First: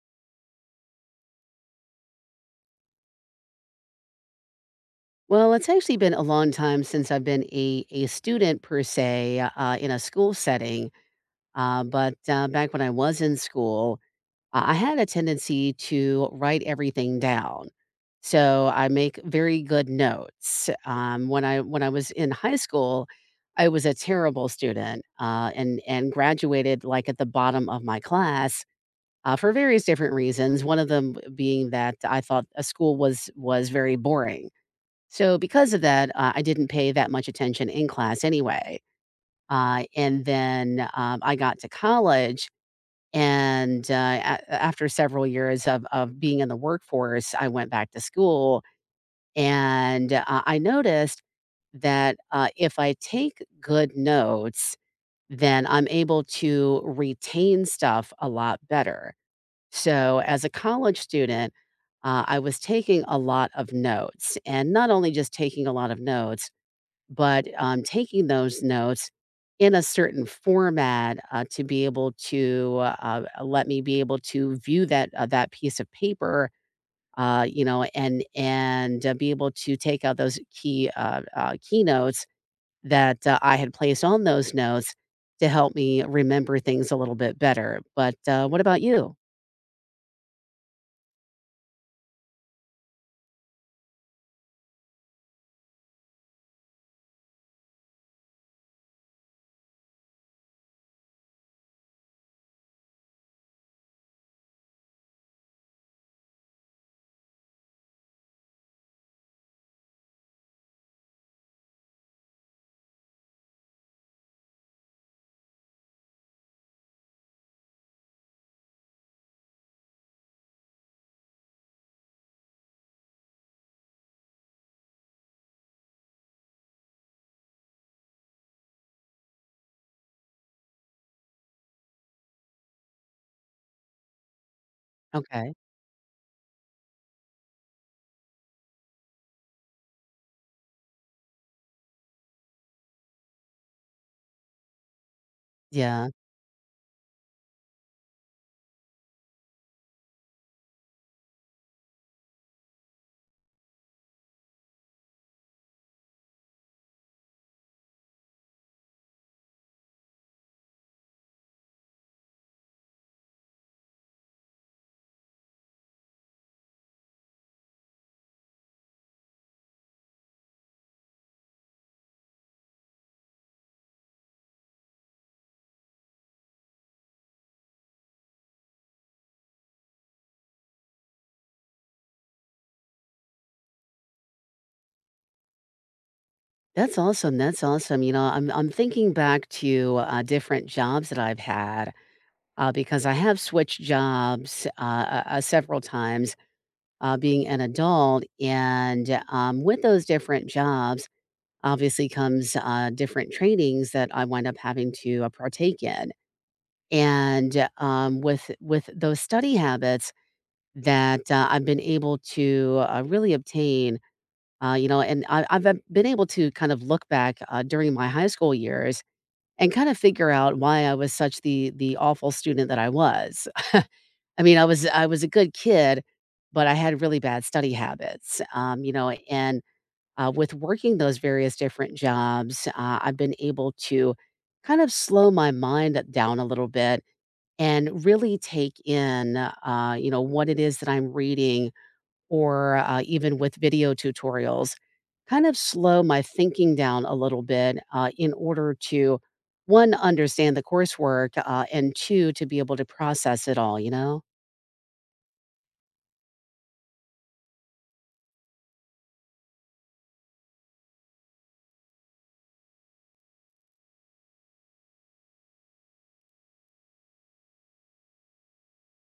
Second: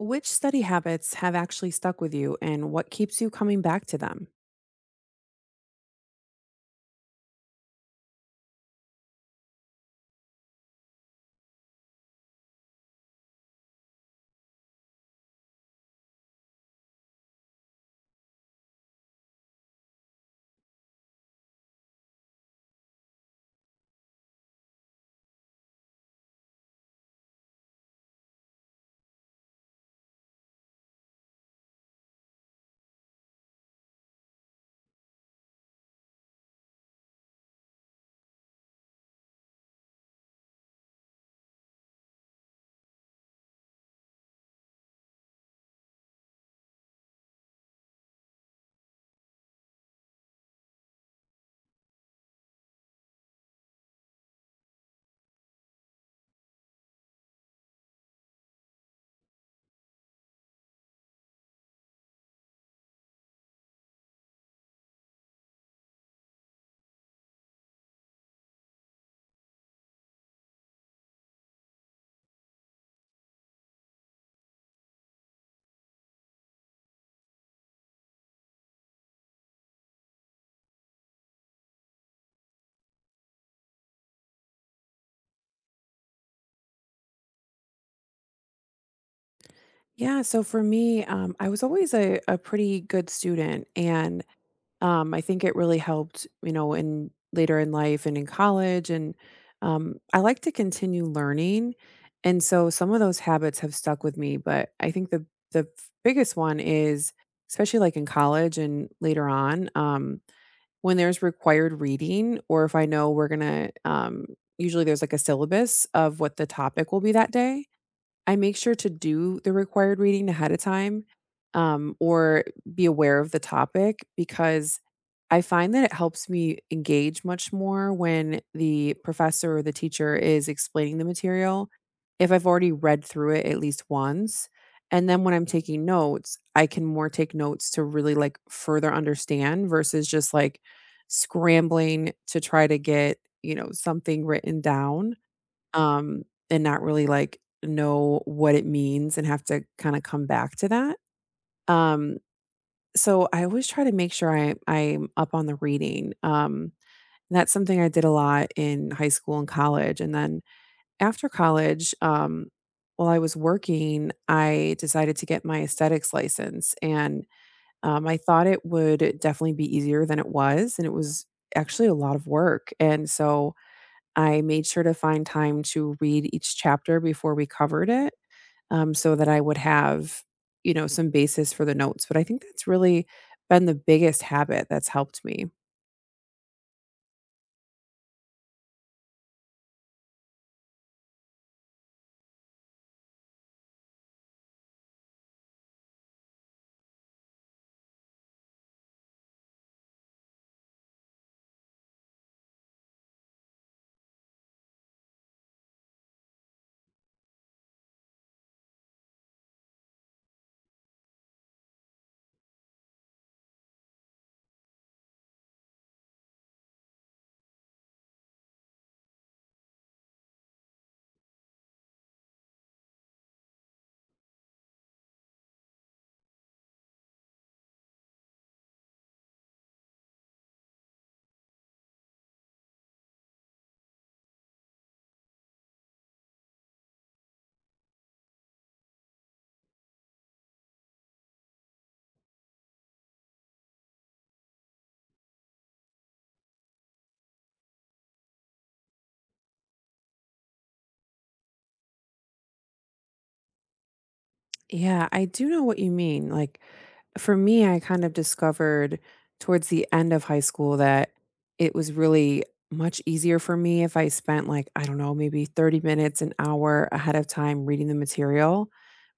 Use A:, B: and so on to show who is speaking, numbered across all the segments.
A: Which study habits have actually stuck with you and what keeps you coming back to them?
B: Well, it's actually been a long time since I've been a student per se, in a school setting, back when I was in school, I had a tendency to write everything down. So, I make very good notes. When I was in high school, I was a terrible student, and graduated, like, at the bottom of my class, for various different reasons, one of them being that I thought, a school was very boring. So because of that, I didn't pay that much attention in class anyway. And then I got to college, and after several years of being in the workforce, I went back to school, and I noticed that if I take good notes, then I'm able to retain stuff a lot better. So as a college student. I was taking a lot of notes, and not only just taking a lot of notes, but, taking those notes in a certain format, to be able to, let me be able to view that piece of paper, you know, and be able to take out those key, key that, I had placed on those notes to help me remember things a little bit better. But, what about you?
A: Yeah, so for me, I was always a pretty good student. And I think it really helped, you know, in later in life and in college. And I like to continue learning. And so some of those habits have stuck with me. But I think the biggest one is, especially like in college and later on, when there's required reading or if I know we're gonna, usually there's like a syllabus of what the topic will be that day. I make sure to do the required reading ahead of time, or be aware of the topic because I find that it helps me engage much more when the professor or the teacher is explaining the material if I've already read through it at least once. And then when I'm
B: Okay.
A: taking notes, I can more take notes to really like further understand versus just like scrambling to try to get, you know, something written down.
B: Yeah.
A: Um, and not really, like, know what it means and have to kinda come back to that. Um, so I always try to make sure I'm up on the reading. And that's something I did a lot in high school and college, and then after college, while I was working, I decided to get my aesthetics license, and, I thought it would definitely be easier than it was, and it was actually a lot of work, and so I made sure to find time to read each chapter before we covered it, so that I would have, you know, some basis for the notes, but I think that's really been the biggest habit that's helped me.
B: That's awesome, that's awesome. You know, I'm thinking back to, different jobs that I've had, because I have switched jobs several times, being an adult. And with those different jobs, obviously comes different trainings that I wind up having to partake in. And with those study habits that I've been able to really obtain, you know, and I've been able to kind of look back, during my high school years, and kind of figure out why I was such the awful student that I was. I mean, I was a good kid, but I had really bad study habits, you know, and, with working those various different jobs, I've been able to kind of slow my mind down a little bit and really take in, you know, what it is that I'm reading, or, even with video tutorials, kind of slow my thinking down a little bit, in order to, 1, understand the coursework, and 2, to be able to process it all, you know?
A: Yeah, I do know what you mean. Like, for me, I kind of discovered towards the end of high school that it was really much easier for me if I spent, like, I don't know, maybe 30 minutes, an hour ahead of time reading the material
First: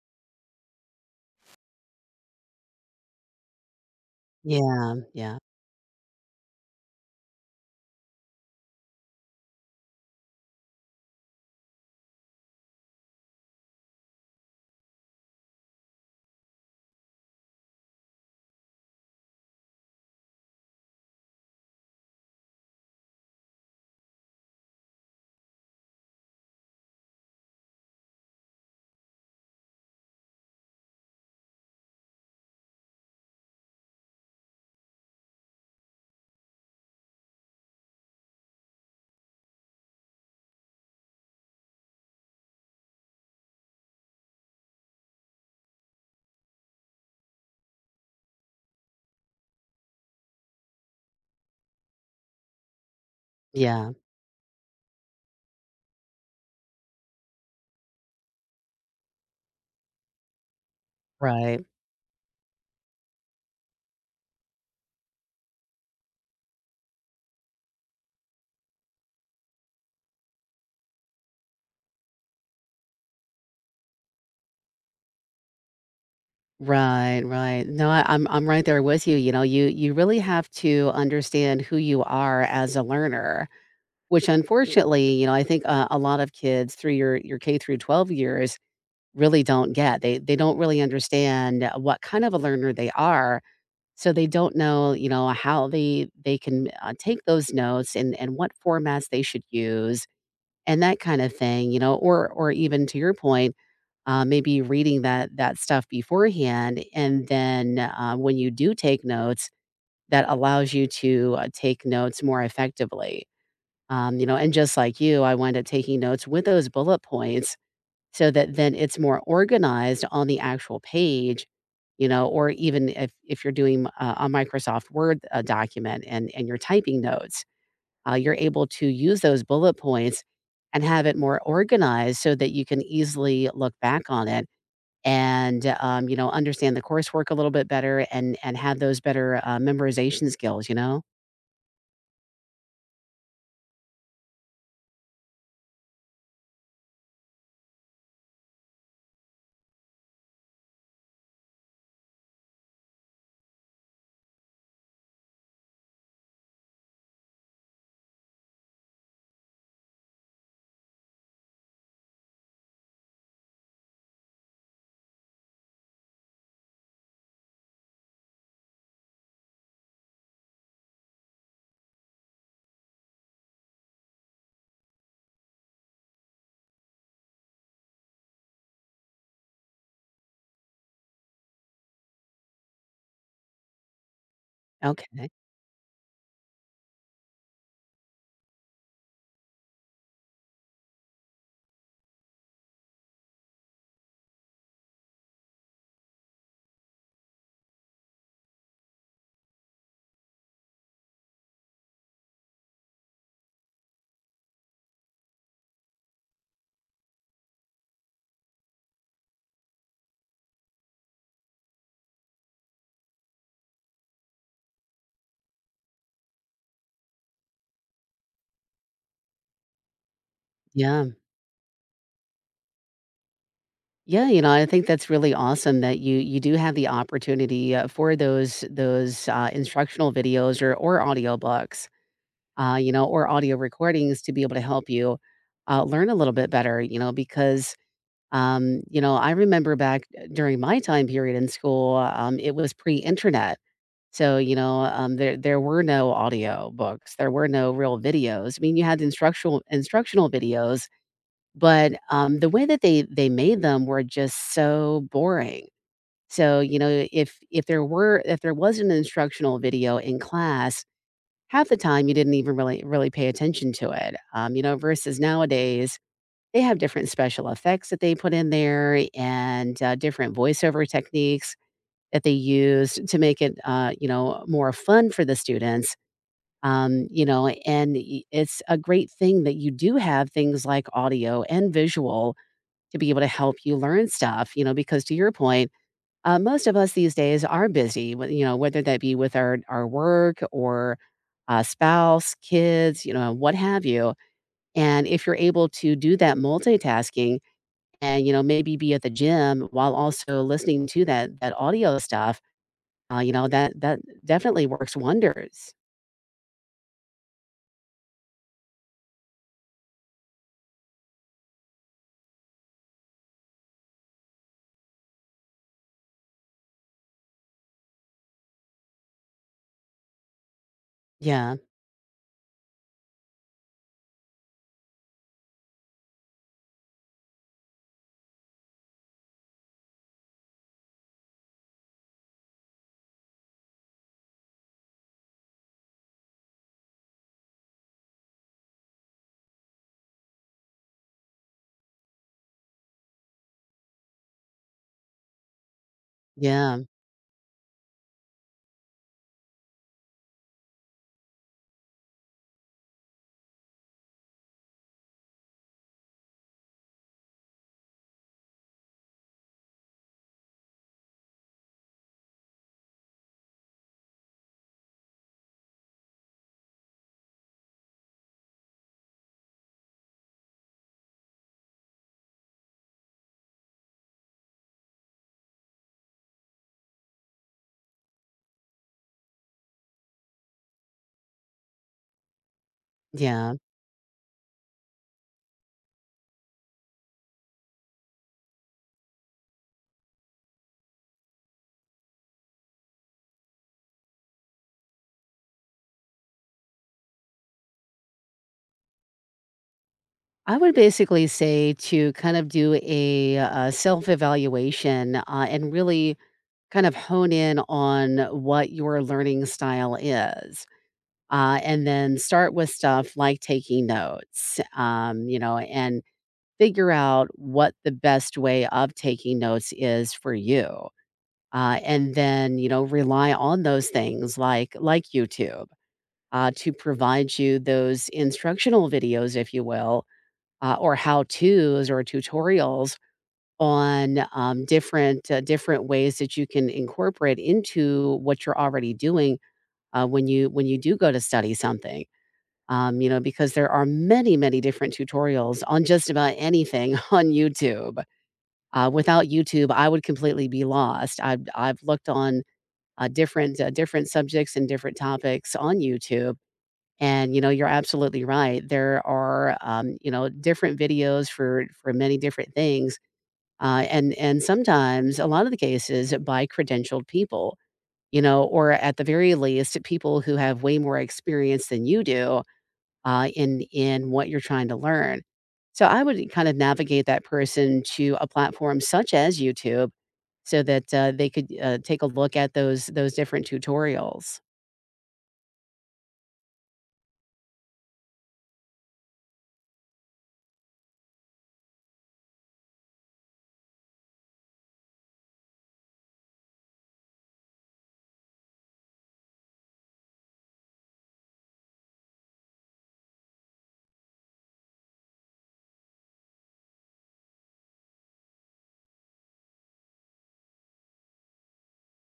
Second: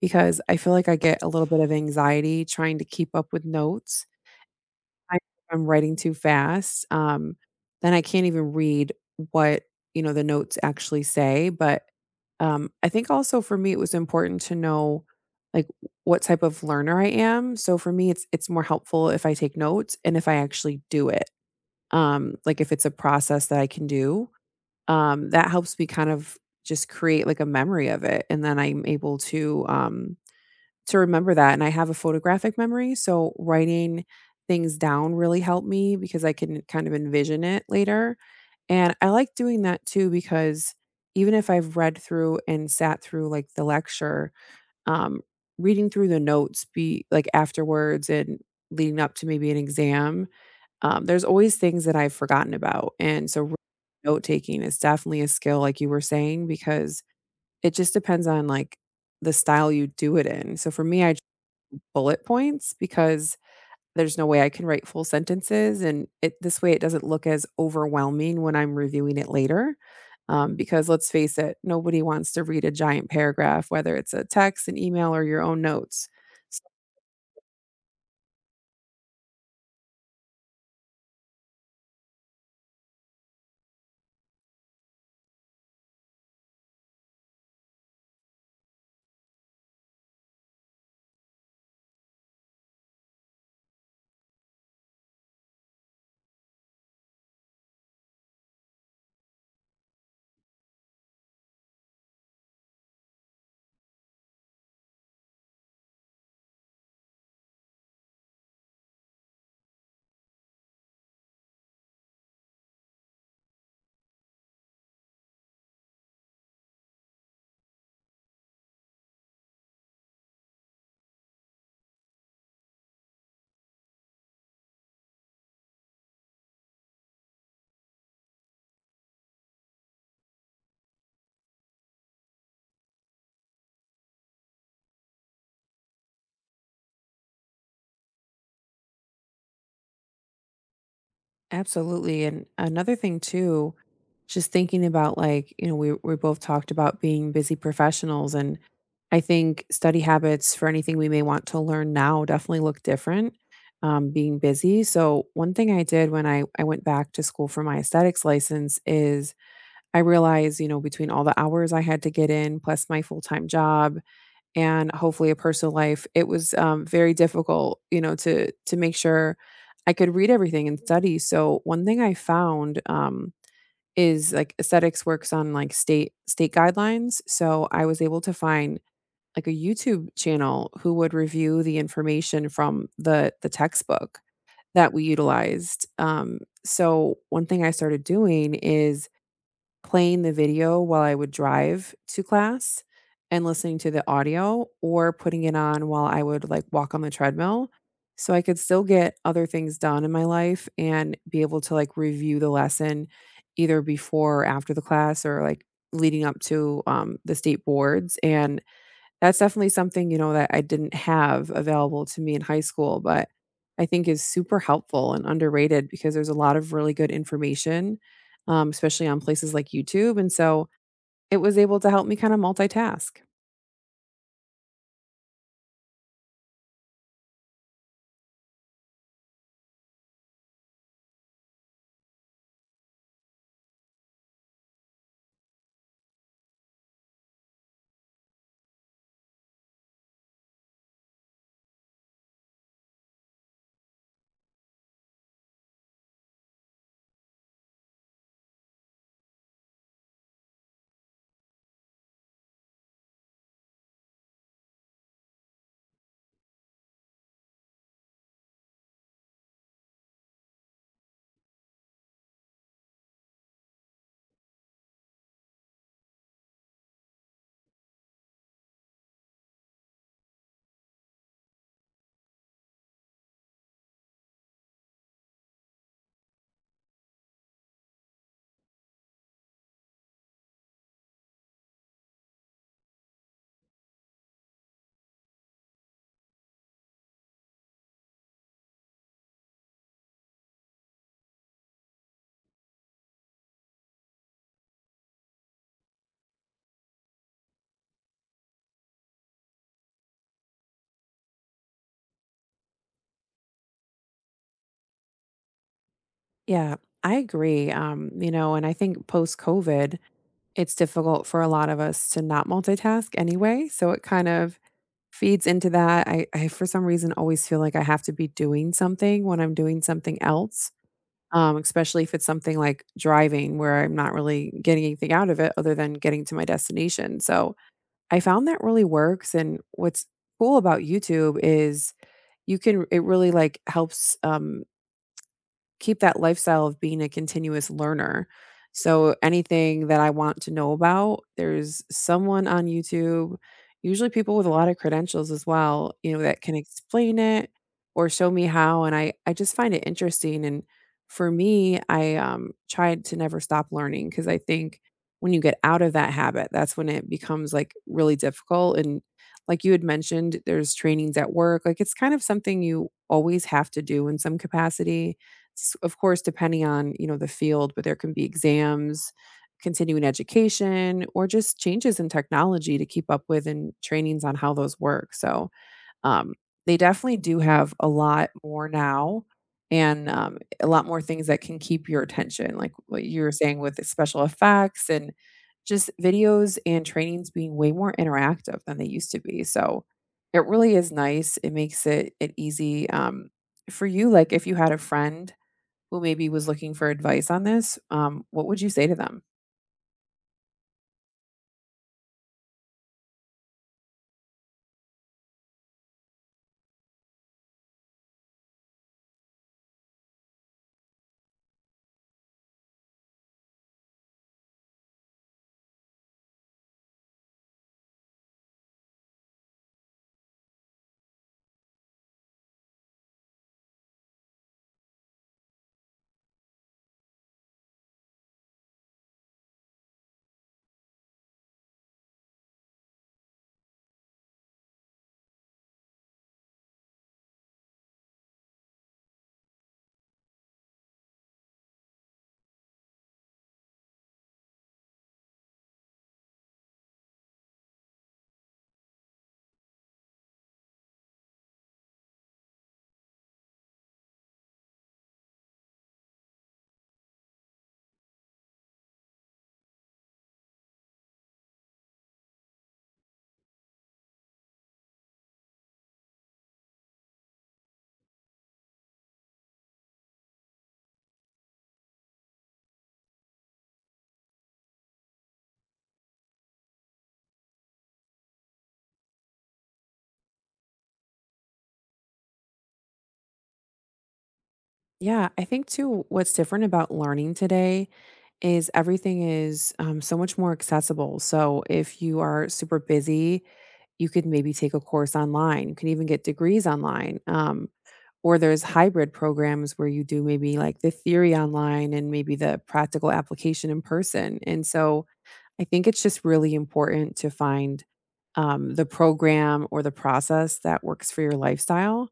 A: because I feel like I get a little bit of anxiety trying to keep up with notes.
B: Yeah,
A: I
B: yeah,
A: I'm writing too fast, then I can't even read what, you know, the notes actually say, but, I think also for me, it was important to know, like, what type of learner I am, so for me, it's more helpful if I take notes and if I actually do it, like, if it's a process that I can do, that helps me kind of just create, like, a memory of it, and then I'm able to remember that, and I have a photographic memory, so writing things down really helped me because I can kind of envision it later, and I like doing that too because even if I've read through and sat through, like, the lecture, um, reading through the notes be like, afterwards and leading up to maybe an exam, there's always things that I've forgotten about, and so
B: yeah.
A: note-taking is definitely a skill, like you were saying, because it just depends on, like, the style you do it in, so for me, I
B: Right,
A: bullet points because there's no way I can write full sentences, and it this way it doesn't look as overwhelming when I'm reviewing it later. Because let's face it, nobody wants to read a giant paragraph, whether it's a text, an email, or your own notes. So
B: right, right. No, I, I'm right there with you. You know, you really have to understand who you are as a learner, which unfortunately, you know, I think a lot of kids through your K through 12 years really don't get. They don't really understand what kind of a learner they are, so they don't know, you know, how they can take those notes, and what formats they should use, and that kind of thing. You know, or even to your point, maybe reading that stuff beforehand, and then when you do take notes, that allows you to take notes more effectively. You know, and just like you, I wind up taking notes with those bullet points so that then it's more organized on the actual page. You know, or even if you're doing a Microsoft Word document, and you're typing notes, you're able to use those bullet points and have it more organized so that you can easily look back on it and, you know, understand the coursework a little bit better, and have those better, memorization skills, you know?
A: absolutely, and another thing too, just thinking about like, you know, we both talked about being busy professionals and I think study habits for anything we may want to learn now definitely look different being busy. So one thing I did when I went back to school for my aesthetics license is I realized, you know, between all the hours I had to get in plus my full-time job and hopefully a personal life. It was, very difficult, you know, to make sure I could read everything and study. So one thing I found, is like aesthetics works on like state guidelines. So I was able to find like a YouTube channel who would review the information from the textbook that we
B: Okay.
A: utilized. So one thing I started doing is playing the video while I would drive to class and listening to the audio or putting it on while I would like walk on the treadmill so I could still get other things done in my life and be able to like review the lesson either before or after the class or like leading up to the state boards and that's definitely something, you know, that I didn't have available to me in high school, but I think is super helpful and underrated because there's a lot of really good information, especially on places like YouTube, and so
B: Yeah.
A: it was able to help me kinda multitask.
B: Yeah, you know, I think that's really awesome that you do have the opportunity, for those instructional videos or audiobooks, you know, or audio recordings, to be able to help you, learn a little bit better, you know, because, you know, I remember back during my time period in school, it was pre-internet. So, you know, there were no audio books. There were no real videos. I mean, you had instructional videos, but the way that they made them were just so boring. So, you know, if there were if there was an instructional video in class, half the time you didn't even really pay attention to it. You know, versus nowadays they have different special effects that they put in there, and different voiceover techniques that they used to make it, you know, more fun for the students. You know, and it's a great thing that you do have things like audio and visual to be able to help you learn stuff, you know, because to your point, most of us these days are busy, you know, whether that be with our work, or spouse, kids, you know, what have you. And if you're able to do that multitasking and, you know, maybe be at the gym while also listening to that audio stuff, you know, that definitely works wonders.
A: Yeah, I agree, you know, and I think post-COVID, it's difficult for a lot of us to not multitask anyway, so it kind of feeds into that. For some reason, always feel like I have to be doing something when I'm doing something else.
B: Yeah,
A: Especially if it's something like driving where I'm not really getting anything out of it other than getting to my destination. So I found that really works. And what's cool about YouTube is you can, it really like helps keep that lifestyle of being a continuous learner. So anything that I want to know about, there's someone on YouTube, usually people with a lot of credentials as well, you know, that can
B: yeah,
A: explain it or show me how. And I just find it interesting. And for me, I tried to never stop learning because I think when you get out of that habit, that's when it becomes like really difficult. And like you had mentioned, there's trainings at work. Like it's kind of something you always have to do in some capacity of course depending on you know the field but there can be exams continuing education or just changes in technology to keep up with and trainings on how those work so um, they definitely do have a lot more now and a lot more things that can keep your attention like what you were
B: yeah.
A: saying with the special effects and just videos and trainings being way more interactive than they used to be so it really is nice it makes it easy for you like if you had a friend who maybe was looking for advice on this, what would you say to them?
B: I would basically say to kind of do a, self-evaluation, and really kind of hone in on what your learning style is, and then start with stuff like taking notes, you know, and figure out what the best way of taking notes is for you. And then, you know, rely on those things like YouTube. Uh, to provide you those instructional videos, if you will, or how tos or tutorials on different ways that you can incorporate into what you're already doing, when you do go to study something. You know, because there are many, many different tutorials on just about anything on YouTube. Without YouTube, I would completely be lost. I've looked on different subjects and different topics on YouTube, and, you know, you're absolutely right. There are, you know, different videos for many different things, and sometimes a lot of the cases by credentialed people, you know, or at the very least, people who have way more experience than you do in what you're trying to learn. So I would kind of navigate that person to a platform such as YouTube, so that they could take a look at those different tutorials.
A: Yeah, I think too, what's different about learning today is everything is so much more accessible. So if you are super busy, you could maybe take a course online. You can even get degrees online. Or there's hybrid programs where you do maybe like the theory online and maybe the practical application in person. And so I think it's just really important to find, the program or the process that works for your lifestyle,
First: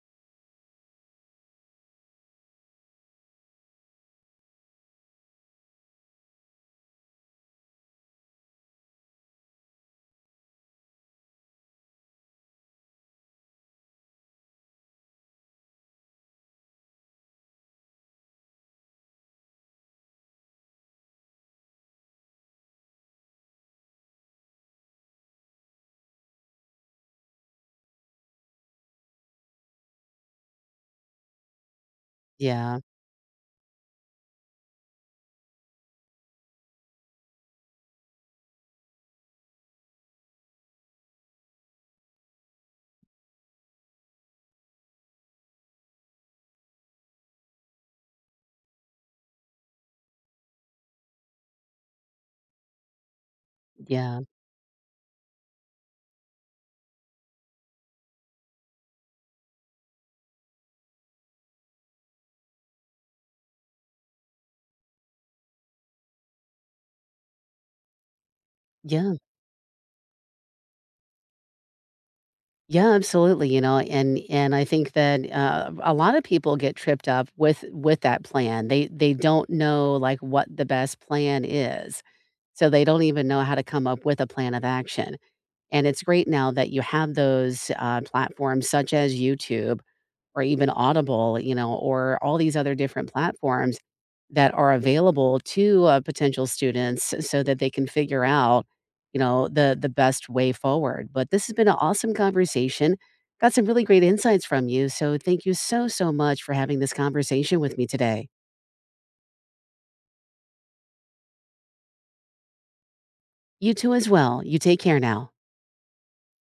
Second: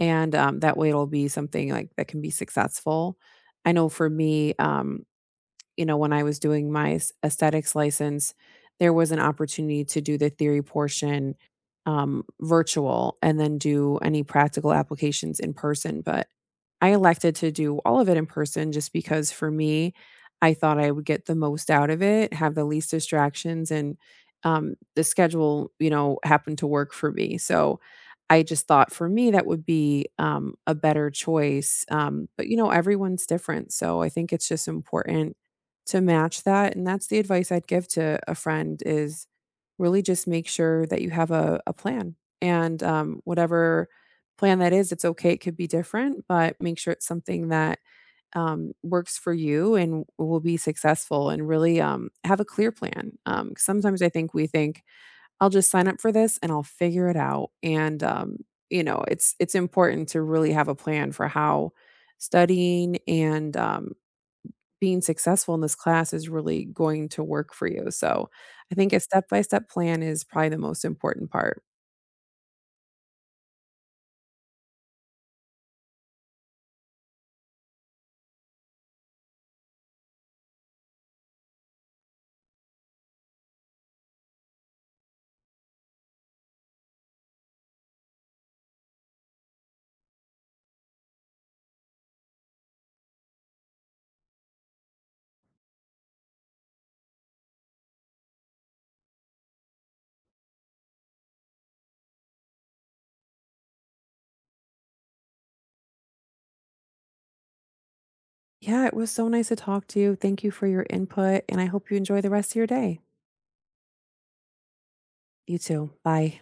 A: and, that way it'll be something, like, that can be successful. I know for me, you know, when I was doing my aesthetics license, there was an opportunity to do the theory portion virtual and then do any practical applications in person. But I elected to do all of it in person just because for me, I thought I would get the most out of it, have the least distractions, and the schedule, you know, happened to work for me. So I just thought for me that would be a better choice. But, you know,
B: Yeah,
A: everyone's different. So I think it's just important to match that, and that's the advice I'd give to a friend is really just make sure that you have a plan, and, whatever plan that is, it's okay, it could be different, but make sure it's something that, works for you and will be successful and really, have a clear plan, 'cause sometimes I
B: yeah,
A: think we think, "I'll just sign up for this and I'll figure it out," and, you know, it's important to really have a plan for how studying and, being successful in this class is really going to work for you. So I think a
B: yeah.
A: step by step plan is probably the most important part.
B: Yeah, absolutely, you know, and I think that, a lot of people get tripped up with that plan. They don't know, like, what the best plan is, so they don't even know how to come up with a plan of action, and it's great now that you have those, platforms such as YouTube, or even Audible, you know, or all these other different platforms that are available to, potential students, so that they can figure out, you know, the best way forward. But this has been an awesome conversation. Got some really great insights from you, so thank you so, so much for having this conversation with me today.
A: Yeah, it was so nice to talk to you. Thank you for your input, and I hope you enjoy the rest of your day.
B: You too as well. You take care now.
A: You too. Bye.